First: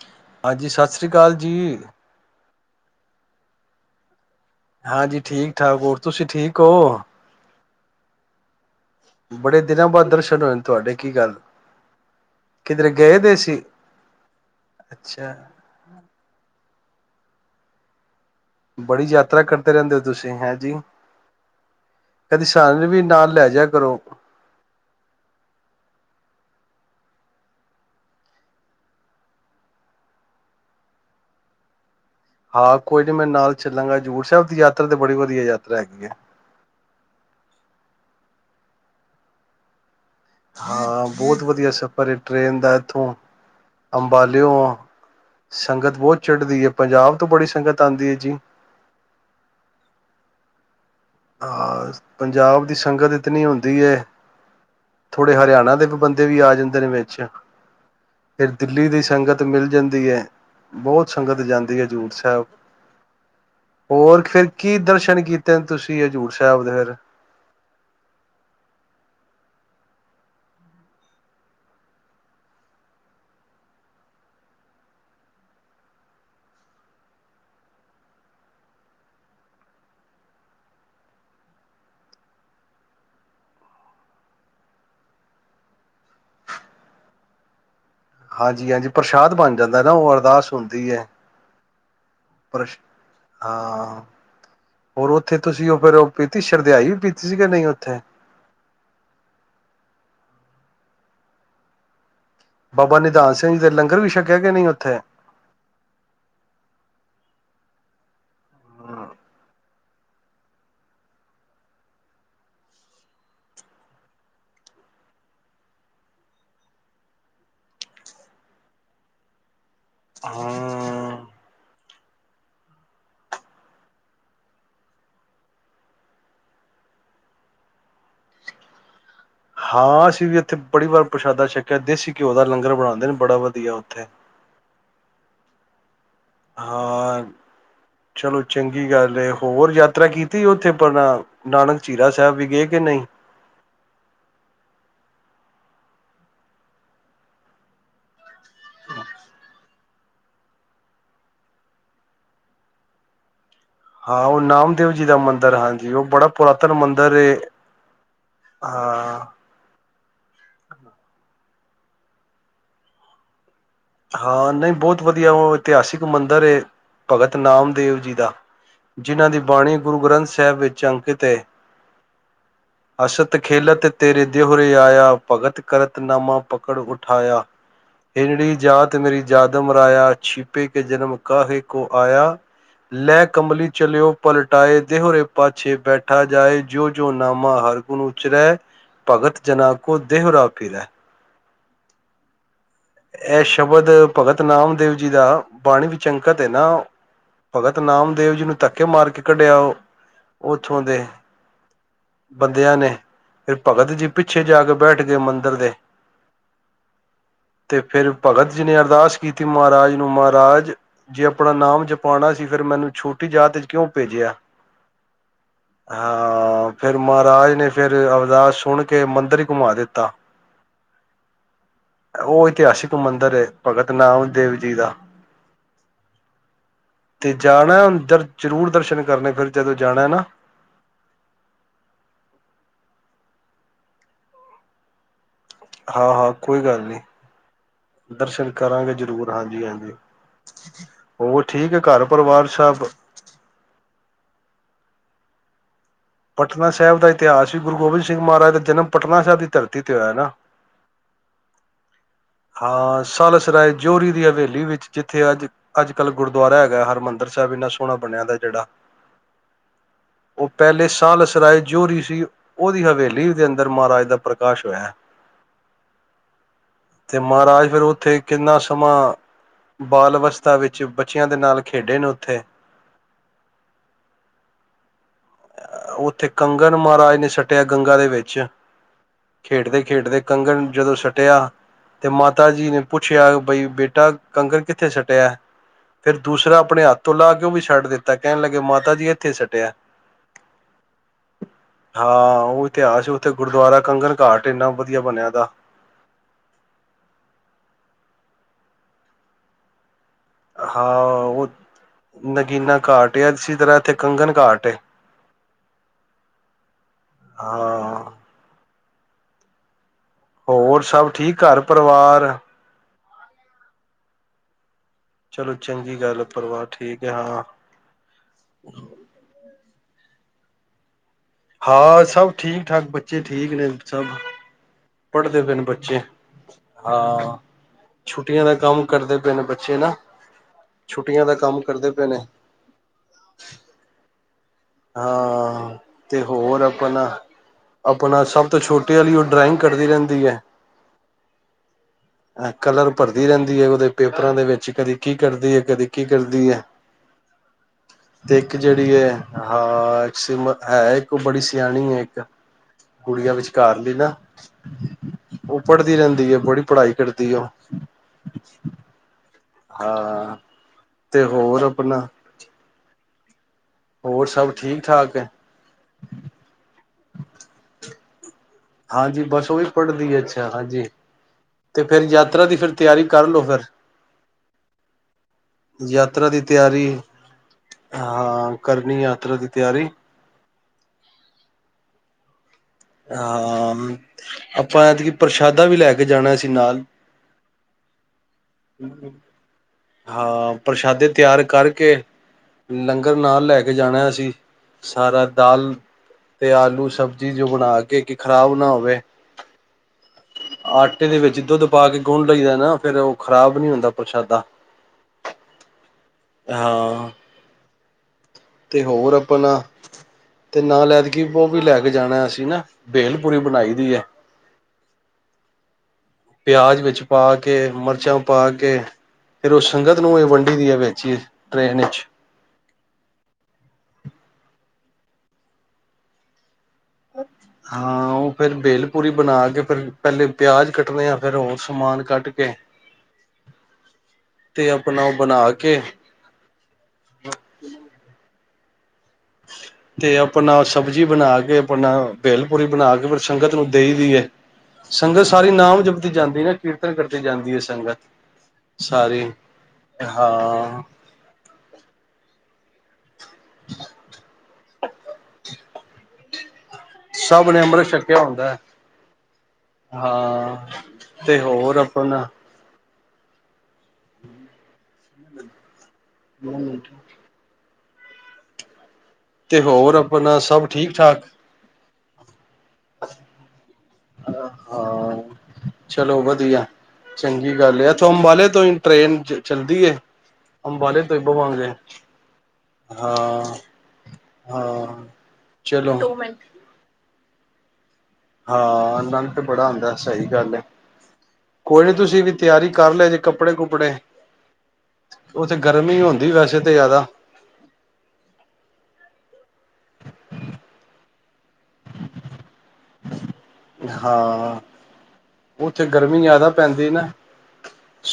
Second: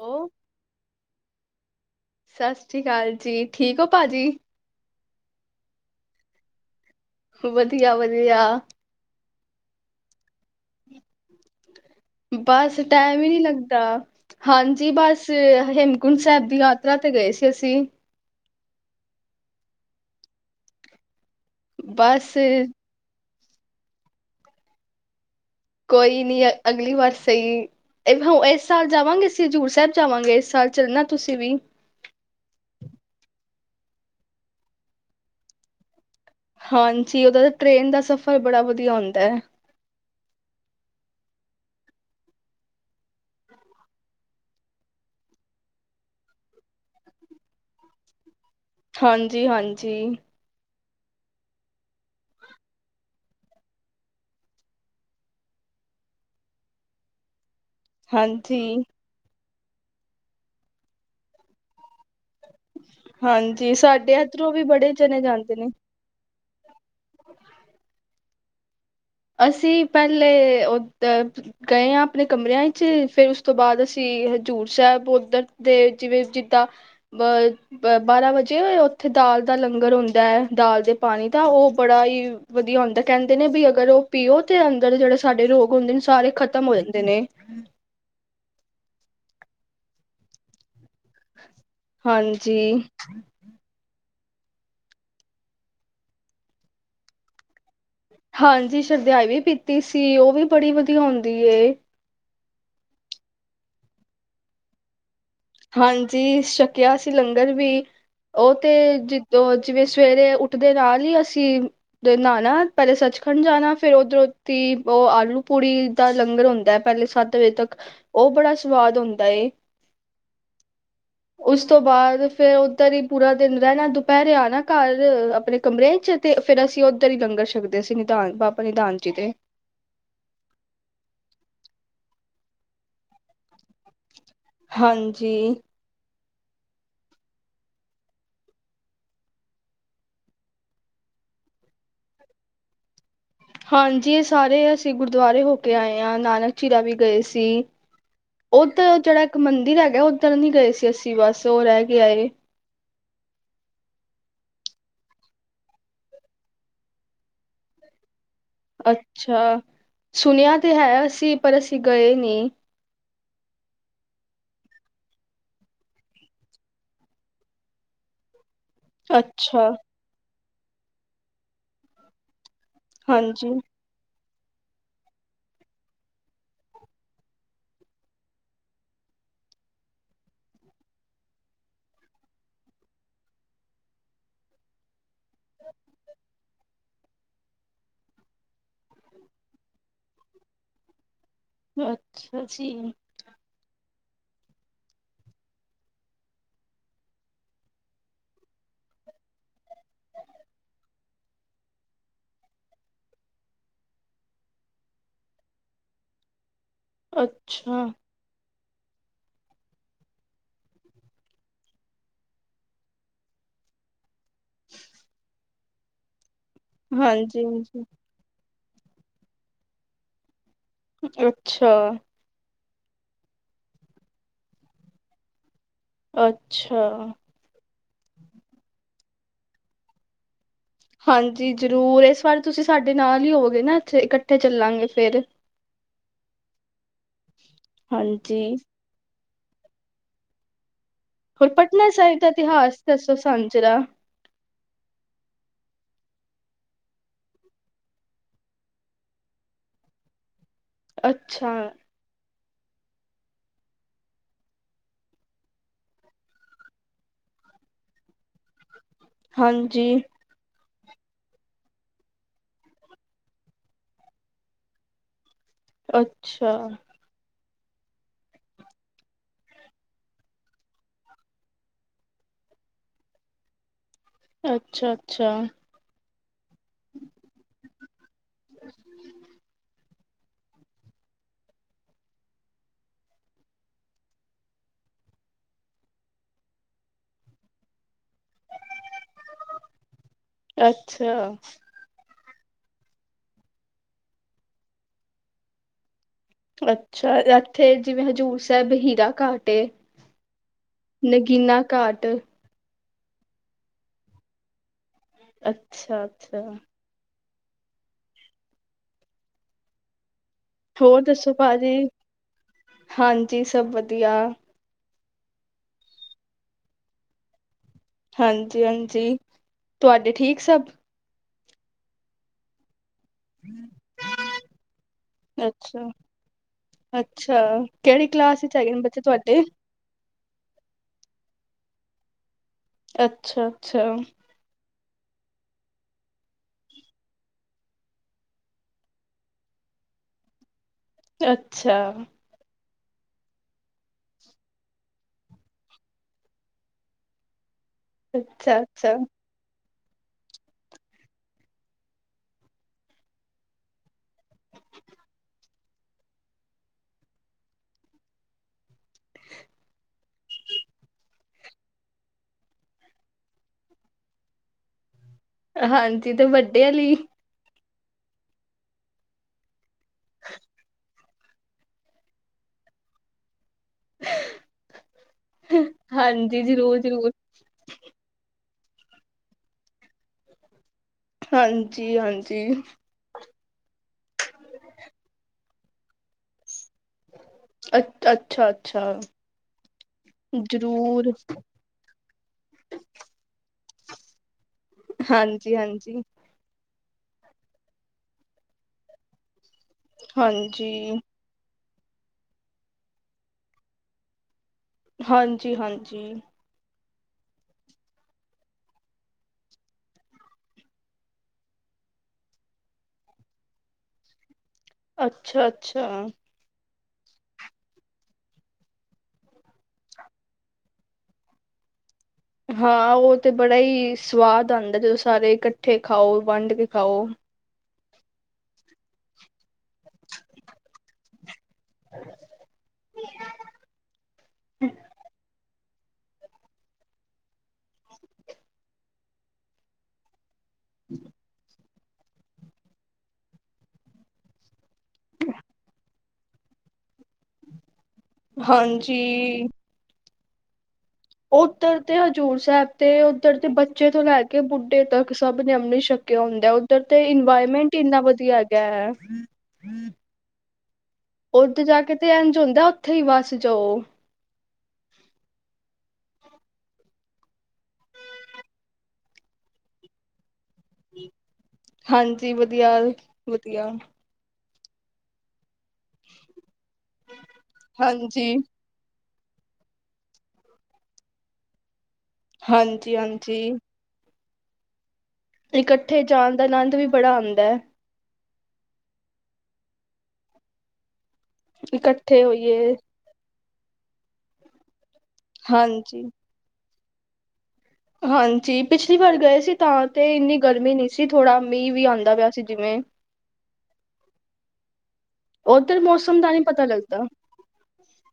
ਓ ਹਾਂਜੀ ਸਤਿ ਸ੍ਰੀ ਅਕਾਲ ਜੀ, ਸਤਿ ਸ਼੍ਰੀ ਅਕਾਲ ਜੀ ਠੀਕ ਹੋ ਭਾਜੀ? ਹਾਂਜੀ ਠੀਕ ਠਾਕ ਹੋਰ ਤੁਸੀਂ ਠੀਕ ਹੋ। ਵਧੀਆ-ਵਧੀਆ ਬੜੇ ਦਿਨਾਂ ਬਾਅਦ ਦਰਸ਼ਨ ਹੋਏ ਨੇ ਤੁਹਾਡੇ ਕੀ ਗੱਲ ਬਸ ਕਿਧਰੇ ਗਏ ਟਾਈਮ ਹੀ ਦੇ ਨਹੀਂ ਸੀ ਲੱਗਦਾ, ਹਾਂਜੀ ਬਸ ਅੱਛਾ ਹੇਮਕੁੰਟ ਸਾਹਿਬ ਦੀ ਯਾਤਰਾ ਤੇ ਗਏ ਸੀ ਅਸੀਂ, ਬੜੀ ਯਾਤਰਾ ਕਰਦੇ ਰਹਿੰਦੇ ਹੋ ਤੁਸੀਂ ਹੈਂ ਜੀ। ਬਸ ਕਦੀ ਸਾਨੂੰ ਵੀ ਨਾਲ ਲੈ ਇਆ ਕਰੋ। ਈ ਨੀ ਅਗਲੀ ਵਾਰ ਸਹੀ ਇਸ ਸਾਲ ਜਾਵਾਂਗੇ, ਅਸੀਂ ਹਜ਼ੂਰ ਸਾਹਿਬ ਜਾਵਾਂਗੇ, ਇਸ ਸਾਲ ਚੱਲਣਾ ਤੁਸੀਂ ਵੀ ਹਾਂ ਕੋਈ ਨੀ ਮੈਂ ਨਾਲ ਚੱਲਾਂਗਾ, ਸਾਹਿਬ ਦੀ ਯਾਤਰਾ ਤੇ ਬੜੀ ਵਧੀਆ ਯਾਤਰਾ ਹੈਗੀ ਹੈ। ਹਾਂਜੀ, ਉਹਦਾ ਦਾ ਟ੍ਰੇਨ ਦਾ ਸਫ਼ਰ ਬੜਾ ਵਧੀਆ ਹੁੰਦਾ ਹੈ। ਹਾਂ ਬਹੁਤ ਵਧੀਆ ਸਫ਼ਰ ਟ੍ਰਰੇਨ ਦਾ ਇੱਥੋਂ ਅੰਬਾਲਿਓ ਸੰਗਤ ਬਹੁਤ ਚੜ੍ਹਦੀ ਹੈ, ਪੰਜਾਬ ਤੋਂ ਬੜੀ ਸੰਗਤ ਆਉਂਦੀ ਹੈ ਜੀ। ਹਾਂਜੀ-ਹਾਂਜੀ, ਹਾਂ ਪੰਜਾਬ ਦੀ ਸੰਗਤ ਇਤਨੀ ਹੁੰਦੀ ਹੈ, ਥੋੜ੍ਹੇ ਹਰਿਆਣਾ ਦੇ ਵੀ ਬੰਦੇ ਵੀ ਆ ਜਾਂਦੇ ਨੇ ਵਿੱਚ ਫਿਰ ਹਾਂਜੀ ਦਿੱਲੀ ਦੀ ਸੰਗਤ ਮਿਲ ਜਾਂਦੀ ਹੈ, ਬਹੁਤ ਸੰਗਤ ਜਾਂਦੀ ਹੈ ਹਜ਼ੂਰ ਸਾਹਿਬ ਹਾਂਜੀ, ਸਾਡੇ ਐਧਰੋਂ ਵੀ ਬੜੇ ਜਣੇ ਜਾਂਦੇ ਨੇ। ਵੀ ਹਜੂਰ ਸਾਹਿਬ ਦੇ ਫੇਰ [inaudible] [inaudible] ਅਸੀਂ ਪਹਿਲੇ ਗਏ ਆ ਆਪਣੇ ਕਮਰਿਆਂ ਚ ਫਿਰ ਉਸ ਤੋਂ ਬਾਅਦ ਅਸੀਂ ਹਜੂਰ ਸਾਹਿਬ ਉਧਰ ਦੇ ਜਿਵੇਂ ਜਿੱਦਾਂ ਬਾਰਾ ਵਜੇ ਉਥੇ ਦਾਲ ਦਾ ਲੰਗਰ ਹੁੰਦਾ ਦਾਲ ਦੇ ਪਾਣੀ ਦਾ ਉਹ ਬੜਾ ਹੀ ਵਧੀਆ ਹੁੰਦਾ ਕਹਿੰਦੇ ਨੇ ਵੀ ਅਗਰ ਉਹ ਪੀਓ ਤੇ ਅੰਦਰ ਜੇੜੇ ਸਾਡੇ ਰੋਗ ਹੁੰਦੇ ਨੇ ਸਾਰੇ ਖਤਮ ਹੋ ਜਾਂਦੇ ਨੇ। ਹਾਂਜੀ ਹਾਂਜੀ, ਪ੍ਰਸ਼ਾਦ ਬਣ ਜਾਂਦੈ ਨਾ ਔ ਅਰਦਾਸ ਹੋੰਦੀ ਏ। ਹਾਂਜੀ। ਹਾਂ ਹੋਰ, ਔਥੇ ਤੁਸੀਂ ਔ ਫੇਰ ਔ ਪੀਤੀ ਸ਼ਰਦਿਆਈ ਵੀ ਪੀਤੀ ਸੀ ਕਿ ਨਹੀਂ ਔਥੇ? ਹਾਂਜੀ, ਸ਼ਰਧਿਆਈ ਵੀ ਪੀਤੀ ਸੀ, ਔ ਵੀ ਬੜੀ ਵਧੀਆ ਹੁੰਦੀ ਏ। ਬਾਬਾ ਨਿਧਾਨ ਸਿੰਘ ਜੀ ਦੇ ਲੰਗਰ ਵੀ ਛਕਿਐ ਕਿ ਨਹੀਂ ਔਥੇ? ਹਾਂਜੀ, ਛਕਿਆ ਸੀ ਲੰਗਰ ਵੀ। ਉਥੇ ਜਿਦੋ ਫਿਰ ਸਵੇਰੇ ਉੱਠਦੇ ਨਾਲ ਹੀ ਅਸੀਂ ਨਾਣਾ ਪਹਿਲੇ ਸੱਚਖੰਡ ਜਾਣਾ ਫਿਰ ਉਧਰੋ ਤੀ ਉਹ ਆਲੂ ਪੂੜੀ ਦਾ ਲੰਗਰ ਹੁੰਦਾ ਪਹਿਲੇ ਸੱਤ ਵਜੇ ਤੱਕ ਉਹ ਬੜਾ ਸਵਾਦ ਹੁੰਦਾ ਹ ਹਾਂ ਉਸ ਤੋਂ ਬਾਦ ਤੇ ਫੇਰ ਔਧਰ ਈ ਪੂਰਾ ਦਿਨ ਰੈਣੈ, ਦੁਪੈਰੇ ਆਣੈ ਘਰ ਅਪਣੇ ਕਮਰੇ ਚ ਤੇ ਫੇਰ ਅਸੀਂ ਔਧਰ ਈ ਲੰਗਰ ਛਕਦੇ ਸੀ ਨਿਧਾਨ ਬਾਬਾ ਨਿਧਾਨ ਜੀ ਦੇ। ਹਾਂ, ਅਸੀਂ ਵੀ ਐਥੇ ਬੜੀ ਵਾਰ ਪ੍ਰਸ਼ਾਦਾ ਛਕਿਆ ਦੇਸੀ ਘਿਓ ਦਾ ਲੰਗਰ ਬਣਾਂਦੇ ਨੇ ਬੜਾ ਵਧੀਆ, ਔਥੇ। ਹਾਂਜੀ। ਹਾਂ, ਚਲੋ ਚੰਗੀ ਗੱਲ ਏ, ਹੋਰ ਯਾਤਰਾ ਕੀਤੀ ਔਥੇ ਅਪਨਾ ਨਾਨਕ ਝੀਰਾ ਸੈਬ ਵੀ ਗੇ ਕਿ ਨਹੀਂ? ਹਾਂਜੀ, ਏਹ ਸਾਰੇ ਅਸੀਂ ਗੁਰਦੁਆਰੇ ਹੋ ਕੇ ਆਏ ਆਂ, ਨਾਨਕ ਚੀਰਾ ਵੀ ਗਏ ਸੀ। ਔਧਰ ਜੇੜਾ ਇੱਕ ਮੰਦਿਰ ਹੈਗਾ ਓਧਰ ਨੀ ਗਏ ਸੀ ਅਸੀਂ ਬਸ ਓਹ ਰਹਿ। ਗਿਆ ਏ। ਹਾਂ ਓਹ ਨਾਮਦੇਵ ਜੀ ਦਾ ਮੰਦਰ ਹਾਂਜੀ, ਓਹ ਬੜਾ ਪੁਰਾਤਨ ਮੰਦਰ ਏ। ਹਾਂ ਅੱਛਾ। ਸੁਣਿਆ ਤੇ ਹੈ ਅਸੀਂ ਪਰ ਅਸੀਂ ਗਏ ਨੀ। ਹਾਂ, ਨਹੀਂ ਬੌਤ ਵਧੀਆ ਔ ਇਤਿਹਾਸਿਕ ਮੰਦਰ ਏ ਭਗਤ ਨਾਮਦੇਵ ਜੀ ਦਾ। ਜਿਨ੍ਹਾਂ ਦੀ ਅੱਛਾ ਬਾਣੀ ਗੁਰੂ ਗ੍ਰੰਥ ਸ ਸਾਹਿਬ ਵਿੱਚ ਅੰਕਿਤ ਏ। ਅਸਤ ਹਾਂਜੀ। ਖੇਲਤ ਤੇਰੇ ਦੇਹੁਰੇ ਆਇਆ ਭਗਤ ਕਰਤਨਾਮਾ ਪਕੜ ਉਠਾਇਆ ਇਨੜੀ ਜਾਤ ਮੇਰੀ ਜਾਦਮ ਰਾਇਆ ਛਿਪੇ ਕੇ ਜਨਮ ਕਾਹੇ ਕੋ ਆਇਆ ਲੈ ਕਮਲੀ ਚਲਿਓ ਪਲਟਾਏ ਦੇਹੁਰੇ ਪਾਛੇ ਬੈਠਾ ਜਾਏ। ਜੋ ਜੋ ਨਾਮਾ ਹਰਗੁਣ ਉਚਰੈ ਭਗਤ ਜਨਾ ਕੋ ਦੇਹੁਰਾ ਪੀਰੈ। ਅੱਛਾ। ਜੀ। ਐ ਸ਼ਬਦ ਭਗਤ ਨਾਮਦੇਵ ਜੀ ਦਾ ਬਾਣੀ ਵਿੱਚ ਅੰਕਤ ਏ ਨਾ, ਭਗਤ ਨਾਮਦੇਵ ਜੀ ਨੂੰ ਧੱਕੇ ਮਾਰ ਕੇ ਕੱਢਿਆ ਉਥੋ ਦੇ ਦੇ ਬੰਦਿਆਂ ਨੇ ਫੇਰ ਭਗਤ ਜੀ ਪਿੱਛੇ ਜਾ ਕੇ ਬੈਠ ਗੇ ਮੰਦਰ ਦੇ। ਅੱਛ ਤੇ ਫੇਰ ਭਗਤ ਜੀ ਨੇ ਅਰਦਾਸ ਕੀਤੀ ਮਹਾਰਾਜ ਨੂੰ, ਮਹਾਰਾਜ ਜੇ ਅਪਣਾ ਨਾਮ ਜਪਾਣਾ ਸੀ ਫੇਰ ਮੈਨੂੰ ਛੋਟੀ ਜਾਤ ਚ ਕਿਓ ਭੇਜਿਆ? [inaudible] [inaudible] ਹਾਂ। ਆਂ ਫੇਰ ਹਾਂਜੀ ਮਹਾਰਾਜ ਨੇ ਹਾਂਜੀ ਫੇਰ ਅਵਦਾਸ ਸੁਣ ਤੇ ਮੰਦਰ ਹੀ ਘੁੰਮਾ ਦਿੱਤਾ। ਅੱਛਾ। ਉਹ ਇਤਿਹਾਸਿਕ ਮੰਦਰ ਏ ਭਗਤ ਨਾਮ ਦੇਵ ਜੀ ਦਾ। ਅੱਛਾ। ਫੇਰ ਜ਼ਰੂਰ ਦਰਸ਼ਨ ਕਰਨੇ ਫਿਰ ਜਦੋਂ ਜਾਣਾ ਨਾ। ਹਾਂਜੀ ਜ਼ਰੂਰ, ਇਸ ਵਾਰ ਤੁਸੀਂ ਸਾਡੇ ਨਾਲ ਹੀ ਹੋਵਗੇ ਨਾ ਇੱਥੇ ਇਕੱਠੇ ਚੱਲਾਂਗੇ ਫੇਰ। ਹਾਂ-ਹਾਂ ਕੋਈ ਗੱਲ ਨੀ। ਹਾਂਜੀ ਦਰਸ਼ਨ ਕਰਾਂਗੇ ਜ਼ਰੂਰ। ਹਾਂਜੀ-ਹਾਂਜੀ। ਹੋਰ ਪਟਨਾ ਸਾਹਿਬ ਦਾ ਇਤਿਹਾਸ ਦੱਸੋ ਸਾਨੂੰ ਜਰਾ। ਪਟਨਾ ਸਾਹਿਬ ਦਾ ਇਤਿਹਾਸ ਵੀ ਗੁਰੂ ਗੋਬਿੰਦ ਸਿੰਘ ਮਹਾਰਾਜ ਦਾ ਜਨਮ ਪਟਨਾ ਸਾਹਿਬ ਦੀ ਧਰਤੀ ਤੇ ਹੋਇਆ ਨਾ। ਅੱਛਾ। ਹਾਂ ਸਾਲਸਰਾਏ ਜੋਰੀ ਦੀ ਹਵੇਲੀ ਵਿੱਚ ਜਿੱਥੇ ਅੱਜ, ਅੱਜ-ਕੱਲ੍ਹ ਗੁਰਦੁਆਰਾ ਹੈਗਾ ਹਰਿਮੰਦਰ ਸਾਹਿਬ, ਇੰਨਾ ਸੋਹਣਾ ਬਣਿਆ ਦਾ ਜਿਹੜਾ। ਹਾਂਜੀ। ਉਹ ਪਹਿਲੇ ਸਾਲਸਰਾਏ ਜੋਰਹੀ ਸੀ ਉਹਦੀ ਹਵੇਲੀ ਦੇ ਅੰਦਰ ਮਹਾਰਾਜ ਦਾ ਪ੍ਰਕਾਸ਼ ਹੋਇਆ ਐ। ਅੱਛਾ। ਤੇ ਮਹਾਰਾਜ ਫਿਰ ਉੱਥੇ ਕਿੰਨਾ ਸਮਾਂ ਬਾਲ ਅਵਸਥਾ ਵਿੱਚ ਬੱਚਿਆਂ ਦੇ ਨਾਲ ਖੇਡੇ ਨੇ ਉੱਥੇ। ਅੱਛਾ-ਅੱਛਾ। ਉੱਥੇ ਕੰਗਨ ਮਹਾਰਾਜ ਨੇ ਸਟਿਆ ਗੰਗਾ ਦੇ ਵਿੱਚ। ਚ ਖੇਡਦੇ ਖੇਡਦੇ ਕੰਗਰ ਜਦੋਂ ਸੱਟਿਆ ਤੇ ਮਾਤਾ ਜੀ ਨੇ ਪੁੱਛਿਆ ਬਈ ਬੇਟਾ ਕੰਗਰ ਕਿੱਥੇ ਸਟਿਆ? ਫਿਰ ਦੂਸਰਾ ਆਪਨੇ ਹੱਥ ਤੋਂ ਲਾ ਕੇ ਉਹ ਵੀ ਛੱਟ ਦਿੱਤਾ ਕਹਿਣ ਲੱਗੇ ਮਾਤਾ ਜੀ ਇੱਥੇ ਸੱਟਿਆ। ਅੱਛਾ। ਹਾਂ ਉਹ ਇਤਿਹਾਸ ਉੱਥੇ ਗੁਰਦੁਆਰਾ ਕੰਗਣ ਘਾਟ, ਇੰਨਾ ਵਧੀਆ ਬਨਿਆ ਦਾ। ਅੱਛਾ, ਇੱਥੇ ਜਿਵੇਂ ਹਜ਼ੂਰ ਸਾਹਿਬ ਹੀਰਾ ਘਾਟ ਏ ਹਾਂ, ਉਹ ਨਗੀਨਾ ਘਾਟ ਨਗੀਨਾ ਘਾਟ ਏਸੀ ਤਰ੍ਹਾਂ ਇੱਥੇ ਕੰਗਣ ਘਾਟ ਏ। ਅੱਛਾ-ਅੱਛਾ। ਹਾਂ। ਹੋਰ ਸਭ ਦੱਸੋ ਠੀਕ ਘਰ ਭਾਜੀ ਪਰਵਾਰ? ਹਾਂਜੀ, ਸਭ ਵਧੀਆ। ਚਲੋ ਚੰਗੀ ਗੱਲ ਏ, ਪਰਵਾਾਰ ਠੀਕ ਏ ਹਾਂ। ਹਾਂਜੀ-ਹਾਂਜੀ। ਤੁਹਾਡੇ ਠੀਕ ਸਭ? ਹਾਂ ਸਭ ਠੀਕ ਠਾਕ ਬੱਚ ਬੱਚੇ ਠੀਕ ਨੇ ਸਭ। ਪੜ੍ਹਦੇ ਪਏ ਨੇ ਅੱਛਾ ਬੱਚੇ, ਹਾਂ ਅੱਛਾ ਕਿਹੜੀ ਛੁੱਟੀਆਂ ਕਲਾਸ ਦਾ ਵਿੱਚ ਹੈਗੇ ਨੇ ਕੰਮ ਬੱਚੇ ਕਰਦੇ ਪਏ ਤੁਹਾਡੇ ਨੇ ਬੱਚੇ ਨਾ, ਛੁੱਟੀਆਂ ਦਾ ਕੰਮ ਕਰਦੇ [unintelligible] ਅੱਛਾ-ਅੱਛਾ। ਹਾਂ ਤੇ ਹੋਰ ਆਪਣਾ-ਆਪਣਾ ਸਭ ਤੋਂ ਛੋਟੀ ਵਾਲੀ ਉਹ ਡਰਾਇੰਗ ਕਰਦੀ ਰਹਿੰਦੀ ਏ। ਅੱਛਾ। ਕਲਰ ਭਰਦੀ ਰਹਿੰਦੀ ਹੈ, ਉਹਦੇ ਪੇਪਰਾਂ ਦੇ ਵਿੱਚ ਕਦੇ ਕੀ ਕਰਦੀ ਹੈ, ਕਦੀ ਕੀ ਕਰਦੀ ਹੈ। ਤੇ ਇੱਕ ਅੱਛਾ ਜਿਹੜੀ ਅੱਛਾ ਏ। ਹਾਂ ਹੈ ਇੱਕ ਉਹ ਬੜੀ ਸਿਆਣੀ ਏ ਇੱਕ, ਗੁੜੀਆਂ ਵਿਚਕਾਰ ਲੀ ਨਾ ਉਹ ਪੜ੍ਹਦੀ ਰਹਿੰਦੀ ਹੈ, ਬੜੀ ਪੜ੍ਹਾਈ ਕਰਦੀ ਐ। ਹਾਂ ਤੇ ਹੋਰ ਆਪਣਾ ਹੋਰ ਸਭ ਠੀਕ ਠਾਕ ਏ। ਹਾਂਜੀ ਤੇ ਵੱਡੇ ਆਲੀ। ਹਾਂਜੀ ਬਸ ਉਹ ਵੀ ਪੜਦੀ ਹੈ, ਅੱਛਾ ਹਾਂਜੀ ਤੇ ਫੇਰ ਯਾਤਰਾ ਦੀ ਫਿਰ ਤਿਆਰੀ ਕਰਲੋ ਫਿਰ ਯਾਤਰਾ ਦੀ ਹਾਂਜੀ ਜ਼ਰੂਰ ਤਿਆਰੀ ਜ਼ਰੂਰ ਹਾਂ। ਕਰਨੀ ਯਾਤਰਾ ਦੀ ਤਿਆਰੀ। ਹਾਂਜੀ-ਹਾਂਜੀ। ਹਾਂ ਆਪਾਂ ਐਤਕੀ ਪ੍ਰਸ਼ਾਦਾ ਵੀ ਲੈ ਕੇ ਜਾਣਾ ਸੀ ਨਾਲ ਅੱਛਾ ਅੱਛਾ ਅੱਛਾ, ਹਾਂ ਪ੍ਰਸ਼ਾਦੇ ਜ਼ਰੂਰ ਤਿਆਰ ਕਰਕੇ ਲੰਗਰ ਨਾਲ ਲੈ ਕੇ ਜਾਣਾ ਅਸੀ। ਸਾਰਾ ਹਾਂਜੀ ਦਾਲ ਹਾਂਜੀ ਤੇ ਆਲੂ, ਸਬਜ਼ੀ ਬਣਾ ਕੇ ਕਿ ਖ਼ਰਾਬ ਨਾ ਹੋਵੇ। ਹਾਂਜੀ ਆਟੇ ਦੇ ਵਿੱਚ ਦੁੱਧ ਪਾ ਕੇ ਗੁਨ ਲਈਦਾ ਨਾ ਫੇਰ ਉਹ ਖਰਾਬ ਨੀ ਹੁੰਦਾ ਪ੍ਰਸ਼ਾਦਾ। ਹਾਂਜੀ-ਹਾਂਜੀ। ਹਾਂ। ਤੇ ਹੋਰ ਆਪਣਾ ਤੇ ਨਾ ਲੈ ਤੇ ਕੀ ਉਹ ਵੀ ਲੈ ਕੇ ਜਾਣਾ ਅਸੀਂ ਨਾ ਵੇਲਪੂਰੀ ਬਣਾਈ ਦੀ ਏ। ਅੱਛਾ-ਅੱਛਾ। ਚ ਪਾ ਕੇ, ਮਿਰਚਾਂ ਪਾ ਕੇ, ਫਿਰ ਉਹ ਸੰਗਤ ਨੂੰ ਇਹ ਵੰਡੀ ਦੀ ਹੈ ਵੇਚੀਏ ਟ੍ਰੇਨ ਵਿੱਚ ਹਾਂ ਉਹ ਤੇ ਬੜਾ ਹੀ ਸਵਾਦ ਆਦਾ ਜਦੋਂ ਸਾਰੇ ਇਕੱਠੇ ਖਾਓ, ਵੰਡ ਕੇ ਖਾਓ। ਹਾਂ ਉਹ ਫੇਰ ਵੇਲ ਪੂਰੀ ਬਣਾ ਕੇ ਫੇਰ ਪਹਿਲੇ ਪਿਆਜ ਕੱਟਣੇ ਆ। ਫੇਰ ਉਹ ਸਮਾਨ ਕੱਟ ਕੇ ਤੇ ਆਪਣਾ ਉਹ ਬਣਾ ਕੇ। ਕੇ ਤੇ ਆਪ ਆਪਣਾ ਸਬਜ਼ੀ ਬਣਾ ਕੇ ਆਪਣਾ ਵੇਲਪੂਰੀ ਬਣਾ ਕੇ ਫਿਰ ਸੰਗਤ ਨੂੰ ਦੇਈ ਦੀ ਹੈ, ਸੰਗਤ ਸਾਰੀ ਨਾਮ ਜਪਦੀ ਜਾਂਦੀ ਏ ਕੀਰਤਨ ਕਰਦੀ ਜਾਂਦੀ ਏ, ਸੰਗਤ ਹਾਂਜੀ। ਸਾਰੀ। ਹਾਂ। ਉੱਧਰ ਤੇ ਹਜ਼ੂਰ ਸਾਹਿਬ ਤੇ ਉਧੱਰ ਬੱਚੇ ਤੋਂ ਲੈ ਕੇ ਬੁੱਢੇ ਤੱਕ ਸਭ ਨੇ ਅਮ੍ਰਿਤ ਛਕ ਛੱਕਿਆ ਹੁੰਦਿਆ। ਉਧਰ ਤੇ ਸਭ ਨੇ ਇਨਵਾਇਰਮੈਂਟ ਅੰਮ੍ਰਿਤ ਇੰਨਾ ਛਕਿਆ ਵਧੀਆ ਹੁੰਦਾ ਹੈਗਾ ਹੈ, ਹਾਂ। ਤੇ ਉਧਰ ਹੋਰ ਜਾ ਕੇ ਤੇ ਆਪਣਾ ਇੰਝ ਹੁੰਦਾ। ਉੱਥੇ ਹੀ ਵਸ ਜਾਓ। ਹਮ ਤੇ ਹੋਰ ਆਪਣਾ ਸਭ ਠੀਕ ਠਾਕ ਹਾਂਜੀ ਵਧੀਆ ਵਧੀਆ ਹਾਂ ਚਲੋ ਵਧੀਆ ਚੰਗੀ ਗੱਲ ਇੱਥੋਂ ਹਾਂਜੀ ਅੰਬਾਲੇ ਤੋਂ ਹੀ ਟ੍ਰੇਨ ਚਲਦੀ ਹੈ ਅੰਬਾਲੇ ਤੋਂ ਹੀ ਬਵਾਂਗੇ ਹਾਂਜੀ ਹਾਂਜੀ ਹਾਂ ਹਾਂ ਚਲੋ। ਇਕੱਠੇ ਜਾਣ ਮਿੰਟ ਦਾ ਆਨੰਦ ਵੀ ਬੜਾ ਆਉਂਦਾ ਹੈ ਹਾਂ ਨੰਦ ਤੇ ਬੜਾ ਹੁੰਦਾ ਸਹੀ ਗੱਲ ਹੈ ਕੋਈ ਨੀ ਤੁਸੀਂ ਇਕੱਠੇ ਵੀ ਤਿਆਰੀ ਹੋਈਏ ਕਰ ਲਿਆ ਜੇਕ ਕੱਪੜੇ ਕੁਪੜੇ ਉਥੇ ਗਰਮੀ ਹਾਂਜੀ ਹੁੰਦੀ ਵੈਸੇ ਤਾਂ ਤੇ ਜ਼ਿਆਦਾ ਹਾਂਜੀ ਪਿਛਲੀ ਵਾਰ ਗਏ ਸੀ ਤਾਂ ਤੇ ਇੰਨੀ ਗਰਮੀ ਨਹੀਂ ਸੀ ਥੋੜਾ ਮੀਂਹ ਵੀ ਆਉਂਦਾ ਪਿਆ ਸੀ ਜਿਵੇਂ ਹਾਂ ਉੱਧਰ ਉੱਥੇ ਗਰਮੀ ਮੌਸਮ ਦਾ ਨਹੀਂ ਜ਼ਿਆਦਾ ਪਤਾ ਪੈਂਦੀ ਲੱਗਦਾ ਨਾ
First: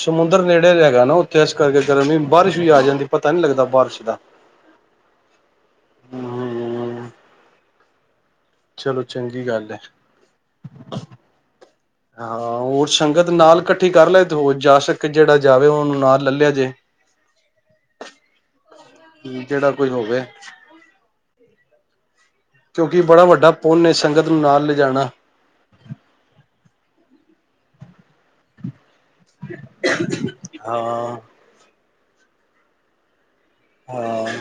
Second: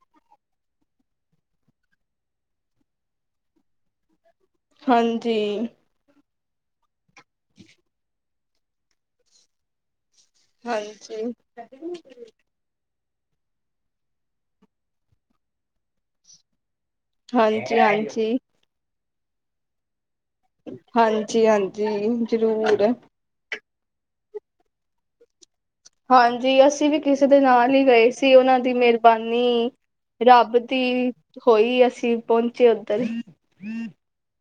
ਸਮੁੰਦਰ ਨੇੜੇ ਹੈ ਨਾ ਉੱਥੇ ਇਸ ਕਰਕੇ ਗਰਮੀ ਬਾਰਿਸ਼ ਵੀ ਆ ਜਾਂਦੀ ਪਤਾ ਨਹੀਂ ਲੱਗਦਾ ਬਾਰਿਸ਼ ਦਾ ਹਾਂਜੀ ਹਮ ਹਮ ਚਲੋ ਚੰਗੀ ਗੱਲ ਹੈ ਹਾਂਜੀ ਹੋਰ ਸੰਗਤ ਨਾਲ ਇਕੱਠੀ ਕਰ ਲੈ ਤੇ ਉਹ ਜਾ ਸਕੇ ਜਿਹੜਾ ਜਾਵੇ ਉਹਨੂੰ ਨਾਲ ਲੈ ਲਿਆ ਜੇ ਹਾਂਜੀ ਹਾਂਜੀ ਜਿਹੜਾ ਕੋਈ ਹੋਵੇ ਹਾਂ ਜੀ ਹਾਂਜੀ ਜ਼ਰੂਰ ਕਿਉਂਕਿ ਬੜਾ ਵੱਡਾ ਪੁੰਨ ਏ ਸੰਗਤ ਨੂੰ ਨਾਲ ਲਿਜਾਣਾ ਹਾਂਜੀ ਅਸੀਂ ਵੀ ਕਿਸੇ ਦੇ ਨਾਲ ਹੀ ਗਏ ਸੀ ਉਹਨਾਂ ਦੀ ਮੇ ਹਰਬਾਨੀ ਰੱਬ ਦੀ ਹਾਂ ਹੋਈ ਅਸੀਂ ਸੀਂ ਪਹੁੰਚੇ ਉੱਧਰ ਹਾਂ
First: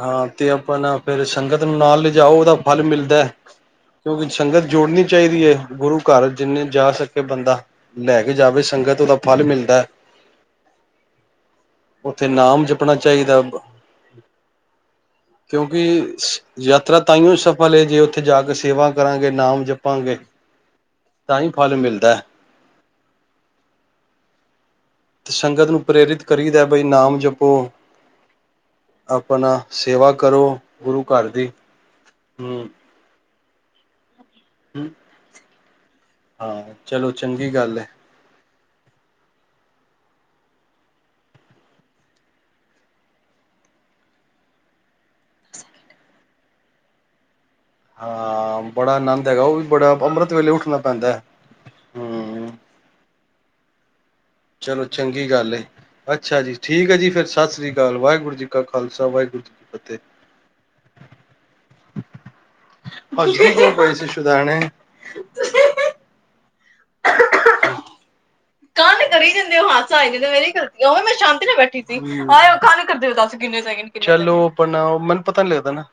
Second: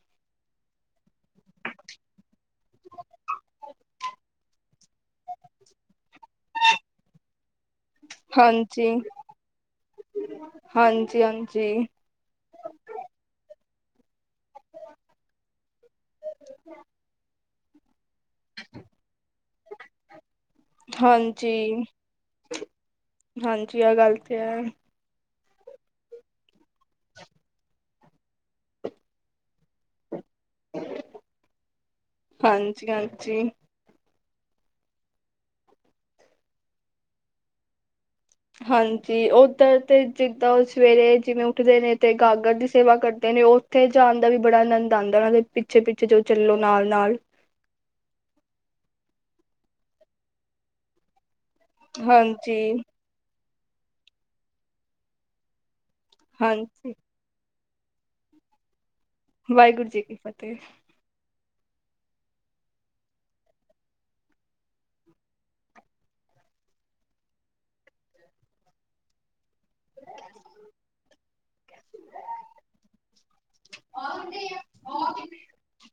ਹਾਂ ਤੇ ਆਪਾਂ ਨਾ ਫਿਰ ਸੰਗਤ ਨੂੰ ਨਾਲ ਲਿਜਾਓ ਉਹਦਾ ਫਲ ਮਿਲਦਾ ਕਿਉਂਕਿ ਸੰਗਤ ਜੋੜਨੀ ਚਾਹੀਦੀ ਐ, ਗੁਰੂ ਘਰ ਜਿੰਨੇ ਜਾ ਸਕੇ ਬੰਦਾ। ਲੈ ਕੇ ਜਾਵੇ ਹਾਂਜੀ ਸੰਗਤ ਉਹਦਾ ਫਲ ਮਿਲਦਾ ਐ। ਹਾਂਜੀ ਹਾਂਜੀ ਨਾਮ ਜਪਣਾ ਚਾਹੀਦਾ, ਕਿਉਂਕਿ ਯਾਤਰਾ ਤਾਂਈਓ ਸਫਲ ਏ ਜੇੇ ਉੱਥੇ ਜਾ ਕੇ ਸੇਵਾ ਕਰਾਂਗੇ, ਨਾਮ ਜਪਾਂਗੇ, ਤਾਂ ਹੀ ਫਲ ਹਾਂਜੀ ਮਿਲਦਾ ਐ। ਹਾਂਜੀ ਆਹ ਗੱਲ ਤੇ ਹੈ ਤੇ ਸੰਗਤ ਨੂੰ ਪ੍ਰੇਰਿਤ ਕਰੀਦਾ ਬਈ ਨਾਮ ਜਪੋ ਆਪਣਾ ਸੇਵਾ ਕਰੋ, ਗੁਰੂ ਘਰ ਦੀ, ਹੂੰ। ਹਾਂਜੀ ਹਾਂਜੀ ਹੂੰ। ਹਾਂ ਚਲੋ, ਚੰਗੀ ਗੱਲ ਏ। ਹਾਂਜੀ ਉਧਰ ਤੇ ਜਿੱਦਾਂ ਉਹ ਸਵੇਰੇ ਜਿਵੇਂ ਉੱਠਦੇ ਨੇ ਤੇ ਗਾਗਰ ਦੀ ਸੇਵਾ ਕਰਦੇ ਨੇ, ਉੱਥੇ ਜਾਣ ਦਾ ਵੀ ਬੜਾ ਆਨੰਦ ਆਦਾ ਉਹਨਾਂ ਦੇ ਪਿੱਛੇ-ਪਿੱਛੇ ਜੋ ਚੱਲੋ ਨਾਲ-ਨਾਲ। ਹਾਂ ਬੜਾ ਆਨੰਦ ਹੈਗਾ, ਉਹ ਵੀ ਬੜਾ ਅੰਮ੍ਰਿਤ ਵੇਲੇ ਉੱਠਣਾ ਪੈਂਦਾ ਐ। ਹਾਂਜੀ। ਚਲੋ, ਚੰਗੀ ਗੱਲ ਏ। ਅੱਛਾ ਜੀ, ਠੀਕ ਹਾਂਜੀ ਐ ਜੀ ਫੇਰ ਸੱਤ ਸ੍ਰੀ ਅਕਾਲ, ਵਾਹਿਗੁਰੂ ਜੀ ਕਾ ਖਾਲ ਵਾਹਿਗੁਰੂ ਜੀ ਕੀ ਫਤਿਹ। ਹਸਦੀ ਕਿਉ ਪਈ ਸੀ ਸੁਦੈਣੇ? ਕਾ ਤੇ ਕਰੀ ਜ ਮੈਨੁੰ ਹਾਸਾ ਆ ਜਾਦਾ ਮੈਂ ਨੀ ਕਰਦੀ ਉਵੇ ਮੈਂ ਸ਼ਾਂਤੀ ਨਾਲ ਬੈਠੀ ਸੀ, ਹਾਏ ਉਹ ਗੱਲ ਕਰਦੇ ਕਿੰਨੇ ਸੈਕੰਡ ਕਿੰਨੇ ਸੈਕੰਡ ਚਲੋ ਆਪ ਮੈਨੂੰ ਪਤਾ ਨੀ ਲੱਗਦਾ ਨਾ